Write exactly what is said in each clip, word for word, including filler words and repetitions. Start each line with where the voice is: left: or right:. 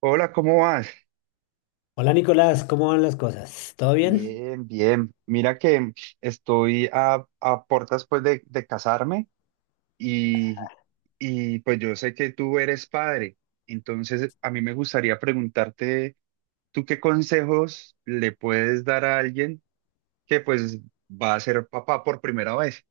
right: Hola, ¿cómo vas?
left: Hola Nicolás, ¿cómo van las cosas? ¿Todo bien?
right: Bien, bien. Mira que estoy a, a puertas pues de, de casarme, y, y pues yo sé que tú eres padre, entonces a mí me gustaría preguntarte, ¿tú qué consejos le puedes dar a alguien que pues va a ser papá por primera vez?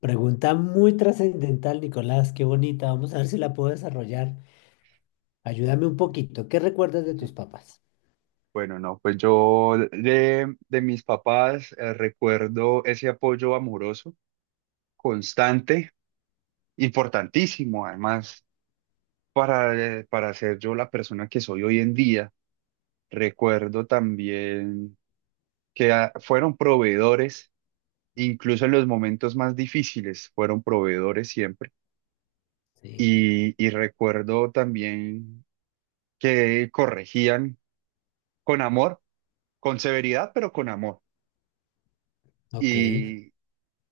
left: Pregunta muy trascendental, Nicolás, qué bonita. Vamos a ver si la puedo desarrollar. Ayúdame un poquito. ¿Qué recuerdas de tus
right: Sí.
left: papás?
right: Bueno, no, pues yo de, de mis papás eh, recuerdo ese apoyo amoroso, constante, importantísimo además para, eh, para ser yo la persona que soy hoy en día. Recuerdo también que ah, fueron proveedores, incluso en los momentos más difíciles, fueron proveedores siempre.
left: Sí,
right: Y, y recuerdo también que corregían con amor, con severidad, pero con amor.
left: ok,
right: Y,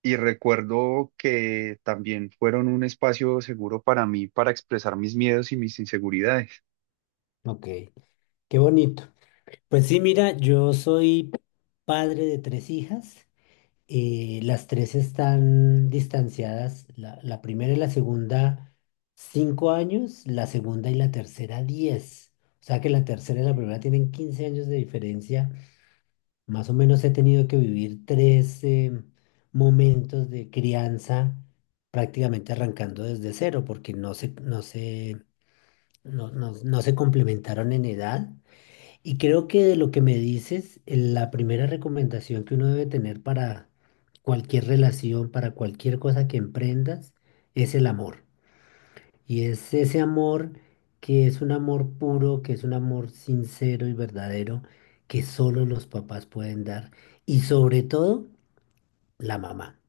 right: y recuerdo que también fueron un espacio seguro para mí, para expresar mis miedos y mis inseguridades.
left: ok. Qué bonito. Pues sí, mira, yo soy padre de tres hijas. Eh, las tres están distanciadas. La, la primera y la segunda, cinco años. La segunda y la tercera, diez. O sea que la tercera y la primera tienen quince años de diferencia. Más o menos he tenido que vivir tres em, momentos de crianza prácticamente arrancando desde cero porque no se, no se, no, no- no se complementaron en edad. Y creo que de lo que me dices, eh, la primera recomendación que uno debe tener para cualquier relación, para cualquier cosa que emprendas, es el amor. Y es ese amor que es un amor puro, que es un amor sincero y verdadero, que solo los papás pueden dar. Y sobre todo, la mamá.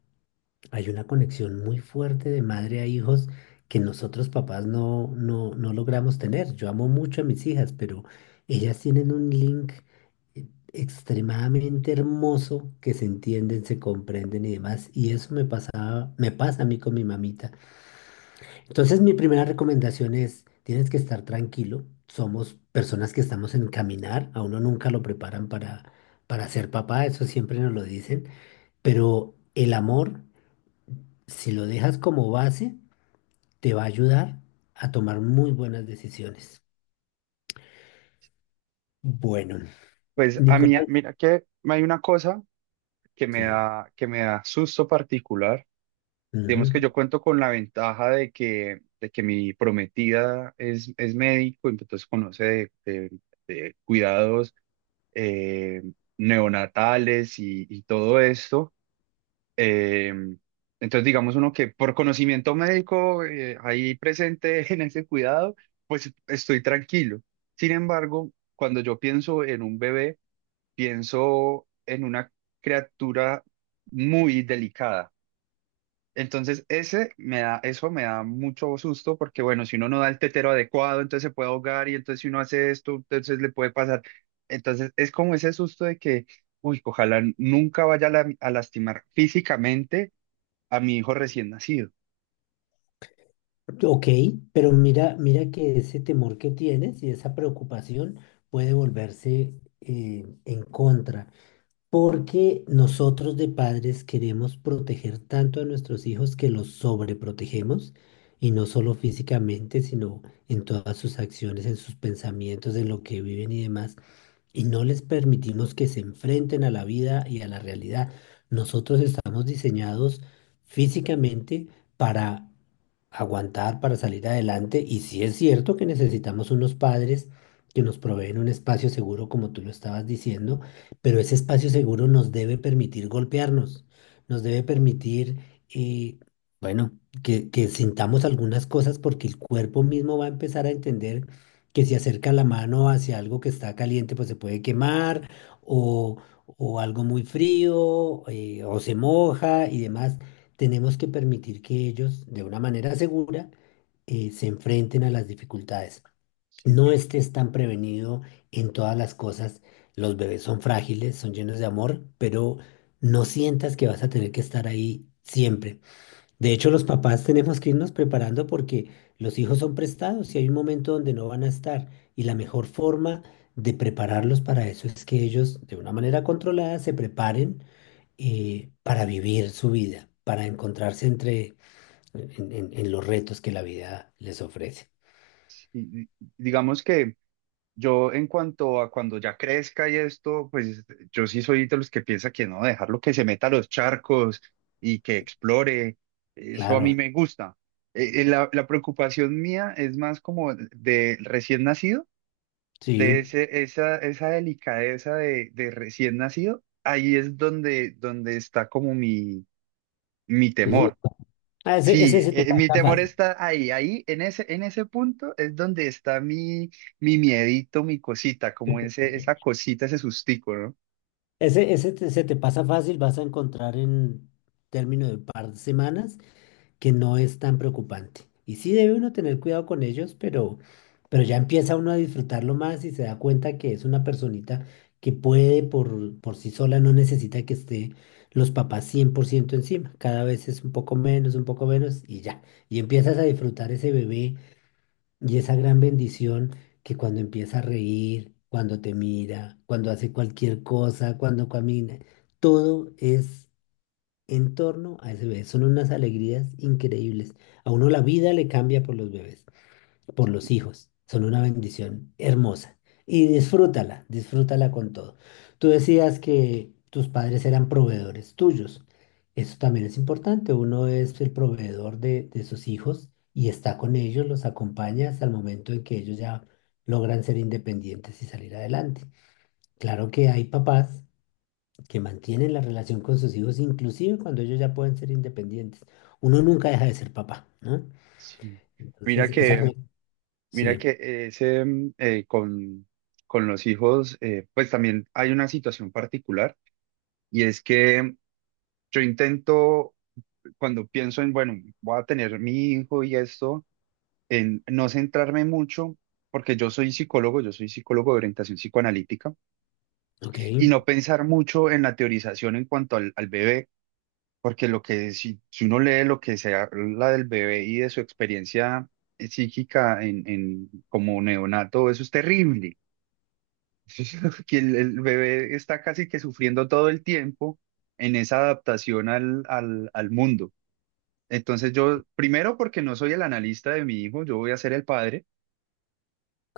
left: Hay una conexión muy fuerte de madre a hijos que nosotros papás no, no, no logramos tener. Yo amo mucho a mis hijas, pero ellas tienen un link eh, extremadamente hermoso que se entienden, se comprenden y demás. Y eso me pasaba, me pasa a mí con mi mamita. Entonces, mi primera recomendación es, tienes que estar tranquilo. Somos personas que estamos en caminar, a uno nunca lo preparan para, para ser papá, eso siempre nos lo dicen, pero el amor, si lo dejas como base, te va a ayudar a tomar muy buenas decisiones. Bueno,
right: Pues a mí,
left: Nicolás,
right: mira que hay una cosa que me
left: sí,
right: da, que me da susto particular. Digamos que
left: ujú.
right: yo cuento con la ventaja de que, de que mi prometida es, es médico, entonces conoce de, de- de cuidados eh, neonatales y, y todo esto. Eh, entonces, digamos uno que por conocimiento médico eh, ahí presente en ese cuidado, pues estoy tranquilo. Sin embargo, cuando yo pienso en un bebé, pienso en una criatura muy delicada. Entonces, ese me da, eso me da mucho susto porque, bueno, si uno no da el tetero adecuado, entonces se puede ahogar y entonces si uno hace esto, entonces le puede pasar. Entonces, es como ese susto de que, uy, ojalá nunca vaya a, la- a lastimar físicamente a mi hijo recién nacido.
left: Ok, pero mira, mira que ese temor que tienes y esa preocupación puede volverse eh, en contra. Porque nosotros de padres queremos proteger tanto a nuestros hijos que los sobreprotegemos, y no solo físicamente, sino en todas sus acciones, en sus pensamientos, en lo que viven y demás y no les permitimos que se enfrenten a la vida y a la realidad. Nosotros estamos diseñados físicamente para aguantar, para salir adelante y sí es cierto que necesitamos unos padres que nos proveen un espacio seguro, como tú lo estabas diciendo, pero ese espacio seguro nos debe permitir golpearnos, nos debe permitir... eh, bueno, que, que sintamos algunas cosas porque el cuerpo mismo va a empezar a entender que si acerca la mano hacia algo que está caliente, pues se puede quemar, o, o algo muy frío, eh, o se moja y demás. Tenemos que permitir que ellos, de una manera segura, eh, se enfrenten a las dificultades.
right: Sí,
left: No estés tan prevenido en todas las cosas. Los bebés son frágiles, son llenos de amor, pero no sientas que vas a tener que estar ahí siempre. De hecho, los papás tenemos que irnos preparando porque los hijos son prestados y hay un momento donde no van a estar. Y la mejor forma de prepararlos para eso es que ellos, de una manera controlada, se preparen eh, para vivir su vida, para encontrarse entre, en, en- en los retos que la vida les ofrece.
right: sí. Digamos que... Yo en cuanto a cuando ya crezca y esto, pues yo sí soy de los que piensa que no, dejarlo que se meta a los charcos y que explore, eso a mí
left: Claro,
right: me gusta. Eh, eh, la, la preocupación mía es más como de recién nacido,
left: sí.
right: de ese, esa, esa delicadeza de, de recién nacido, ahí es donde, donde está como mi, mi
left: Entonces,
right: temor.
left: ah, ese,
right: Sí,
left: ese se te
right: eh, mi
left: pasa
right: temor
left: fácil.
right: está ahí, ahí, en ese, en ese punto es donde está mi, mi miedito, mi cosita, como ese, esa cosita, ese sustico, ¿no?
left: Ese, ese te- se te pasa fácil, vas a encontrar en término de un par de semanas que no es tan preocupante. Y sí debe uno tener cuidado con ellos, pero, pero ya empieza uno a disfrutarlo más y se da cuenta que es una personita que puede por, por sí sola, no necesita que esté los papás cien por ciento encima. Cada vez es un poco menos, un poco menos y ya. Y empiezas a disfrutar ese bebé y esa gran bendición que cuando empieza a reír, cuando te mira, cuando hace cualquier cosa, cuando camina, todo es en torno a ese bebé. Son unas alegrías increíbles. A uno la vida le cambia por los bebés, por los hijos. Son una bendición hermosa. Y disfrútala, disfrútala con todo. Tú decías que tus padres eran proveedores tuyos. Eso también es importante. Uno es el proveedor de, de sus hijos y está con ellos, los acompaña hasta el momento en que ellos ya logran ser independientes y salir adelante. Claro que hay papás que mantienen la relación con sus hijos, inclusive cuando ellos ya pueden ser independientes. Uno nunca deja de ser papá, ¿no?
right: Sí. Mira
left: Entonces, esa... Ujú.
right: que,
left: re-
right: mira
left: Sí,
right: que ese, mm, eh, con, con los hijos, eh, pues también hay una situación particular y es que yo intento, cuando pienso en, bueno, voy a tener mi hijo y esto, en no centrarme mucho, porque yo soy psicólogo, yo soy psicólogo de orientación psicoanalítica.
left: ok,
right: Y no pensar mucho en la teorización en cuanto al, al bebé, porque lo que si, si uno lee lo que se habla del bebé y de su experiencia psíquica en, en como neonato, eso es terrible. Que el, el bebé está casi que sufriendo todo el tiempo en esa adaptación al, al, al mundo. Entonces yo, primero porque no soy el analista de mi hijo, yo voy a ser el padre.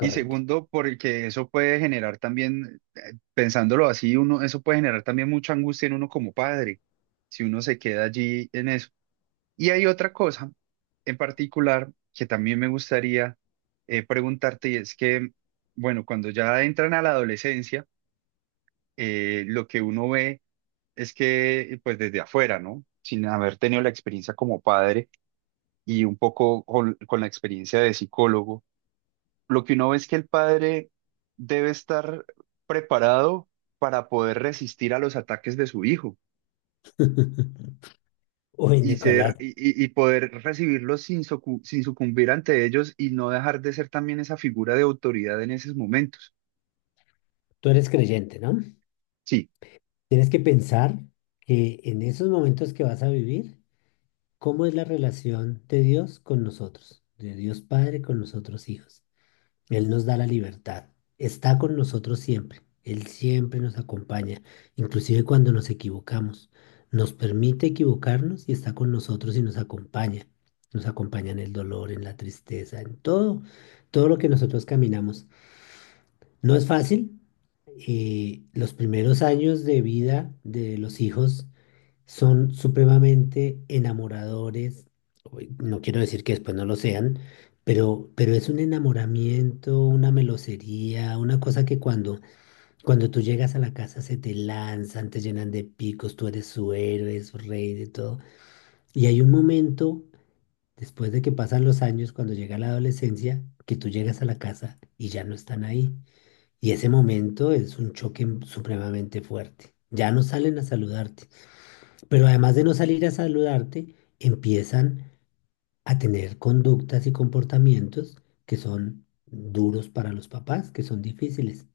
right: Y segundo, porque eso puede generar también, eh, pensándolo así, uno, eso puede generar también mucha angustia en uno como padre, si uno se queda allí en eso. Y hay otra cosa en particular que también me gustaría eh, preguntarte, y es que, bueno, cuando ya entran a la adolescencia, eh, lo que uno ve es que, pues desde afuera, ¿no? Sin haber tenido la experiencia como padre y un poco con con la experiencia de psicólogo, lo que uno ve es que el padre debe estar preparado para poder resistir a los ataques de su hijo
left: Uy,
right: y
left: Nicolás,
right: ser y, y- y poder recibirlos sin, socu- sin sucumbir ante ellos y no dejar de ser también esa figura de autoridad en esos momentos.
left: tú eres creyente, ¿no?
right: Sí,
left: Tienes que pensar que en esos momentos que vas a vivir, ¿cómo es la relación de Dios con nosotros? De Dios Padre con nosotros hijos. Él nos da la libertad. Está con nosotros siempre. Él siempre nos acompaña, inclusive cuando nos equivocamos. Nos permite equivocarnos y está con nosotros y nos acompaña. Nos acompaña en el dolor, en la tristeza, en todo, todo lo que nosotros caminamos. No es fácil. Eh, los primeros años de vida de los hijos son supremamente enamoradores. Uy, no quiero decir que después no lo sean, pero, pero es un enamoramiento, una melosería, una cosa que cuando, cuando tú llegas a la casa se te lanzan, te llenan de picos, tú eres su héroe, su rey, de todo. Y hay un momento, después de que pasan los años, cuando llega la adolescencia, que tú llegas a la casa y ya no están ahí. Y ese momento es un choque supremamente fuerte. Ya no salen a saludarte. Pero además de no salir a saludarte, empiezan a tener conductas y comportamientos que son duros para los papás, que son difíciles.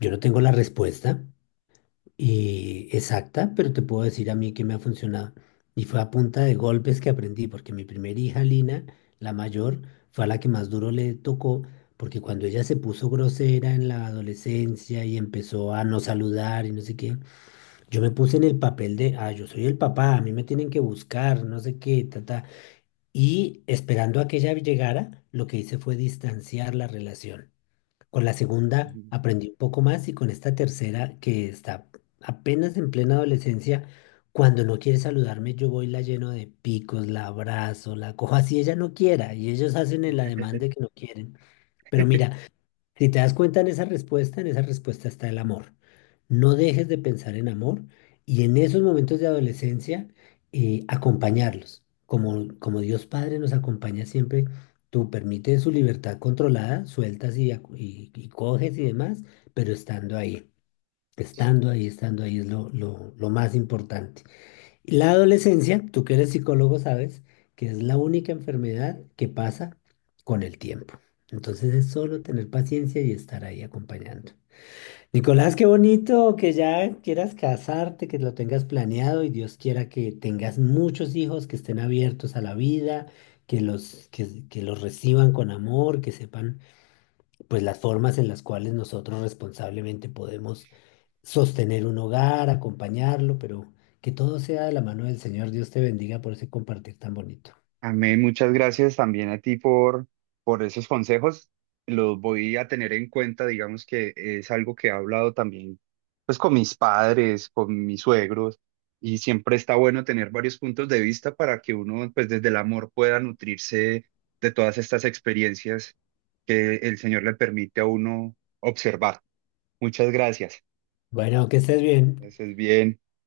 left: Yo no tengo la respuesta y exacta, pero te puedo decir a mí que me ha funcionado. Y fue a punta de golpes que aprendí, porque mi primera hija, Lina, la mayor, fue a la que más duro le tocó, porque cuando ella se puso grosera en la adolescencia y empezó a no saludar y no sé qué, yo me puse en el papel de, ah, yo soy el papá, a mí me tienen que buscar, no sé qué, ta, ta. Y esperando a que ella llegara, lo que hice fue distanciar la relación. Con la segunda aprendí un poco más y con esta tercera, que está apenas en plena adolescencia, cuando no quiere saludarme, yo voy y la lleno de picos, la abrazo, la cojo así ella no quiera y ellos hacen el ademán de que no quieren. Pero mira, si te das cuenta en esa respuesta, en esa respuesta está el amor. No dejes de pensar en amor y en esos momentos de adolescencia eh, acompañarlos. Como, como Dios Padre nos acompaña siempre, tú permites su libertad controlada, sueltas y, acu- y- y coges y demás, pero estando ahí, estando ahí, estando ahí es lo, lo, lo más importante. La adolescencia, tú que eres psicólogo sabes que es la única enfermedad que pasa con el tiempo. Entonces es solo tener paciencia y estar ahí acompañando. Nicolás, qué bonito que ya quieras casarte, que lo tengas planeado y Dios quiera que tengas muchos hijos que estén abiertos a la vida, que los, que, que los reciban con amor, que sepan pues las formas en las cuales nosotros responsablemente podemos sostener un hogar, acompañarlo, pero que todo sea de la mano del Señor. Dios te bendiga por ese compartir tan bonito.
right: amén, muchas gracias también a ti por, por esos consejos. Los voy a tener en cuenta, digamos que es algo que he hablado también pues con mis padres, con mis suegros, y siempre está bueno tener varios puntos de vista para que uno pues desde el amor pueda nutrirse de todas estas experiencias que el Señor le permite a uno observar. Muchas gracias.
left: Bueno, que estés bien.
right: Es bien.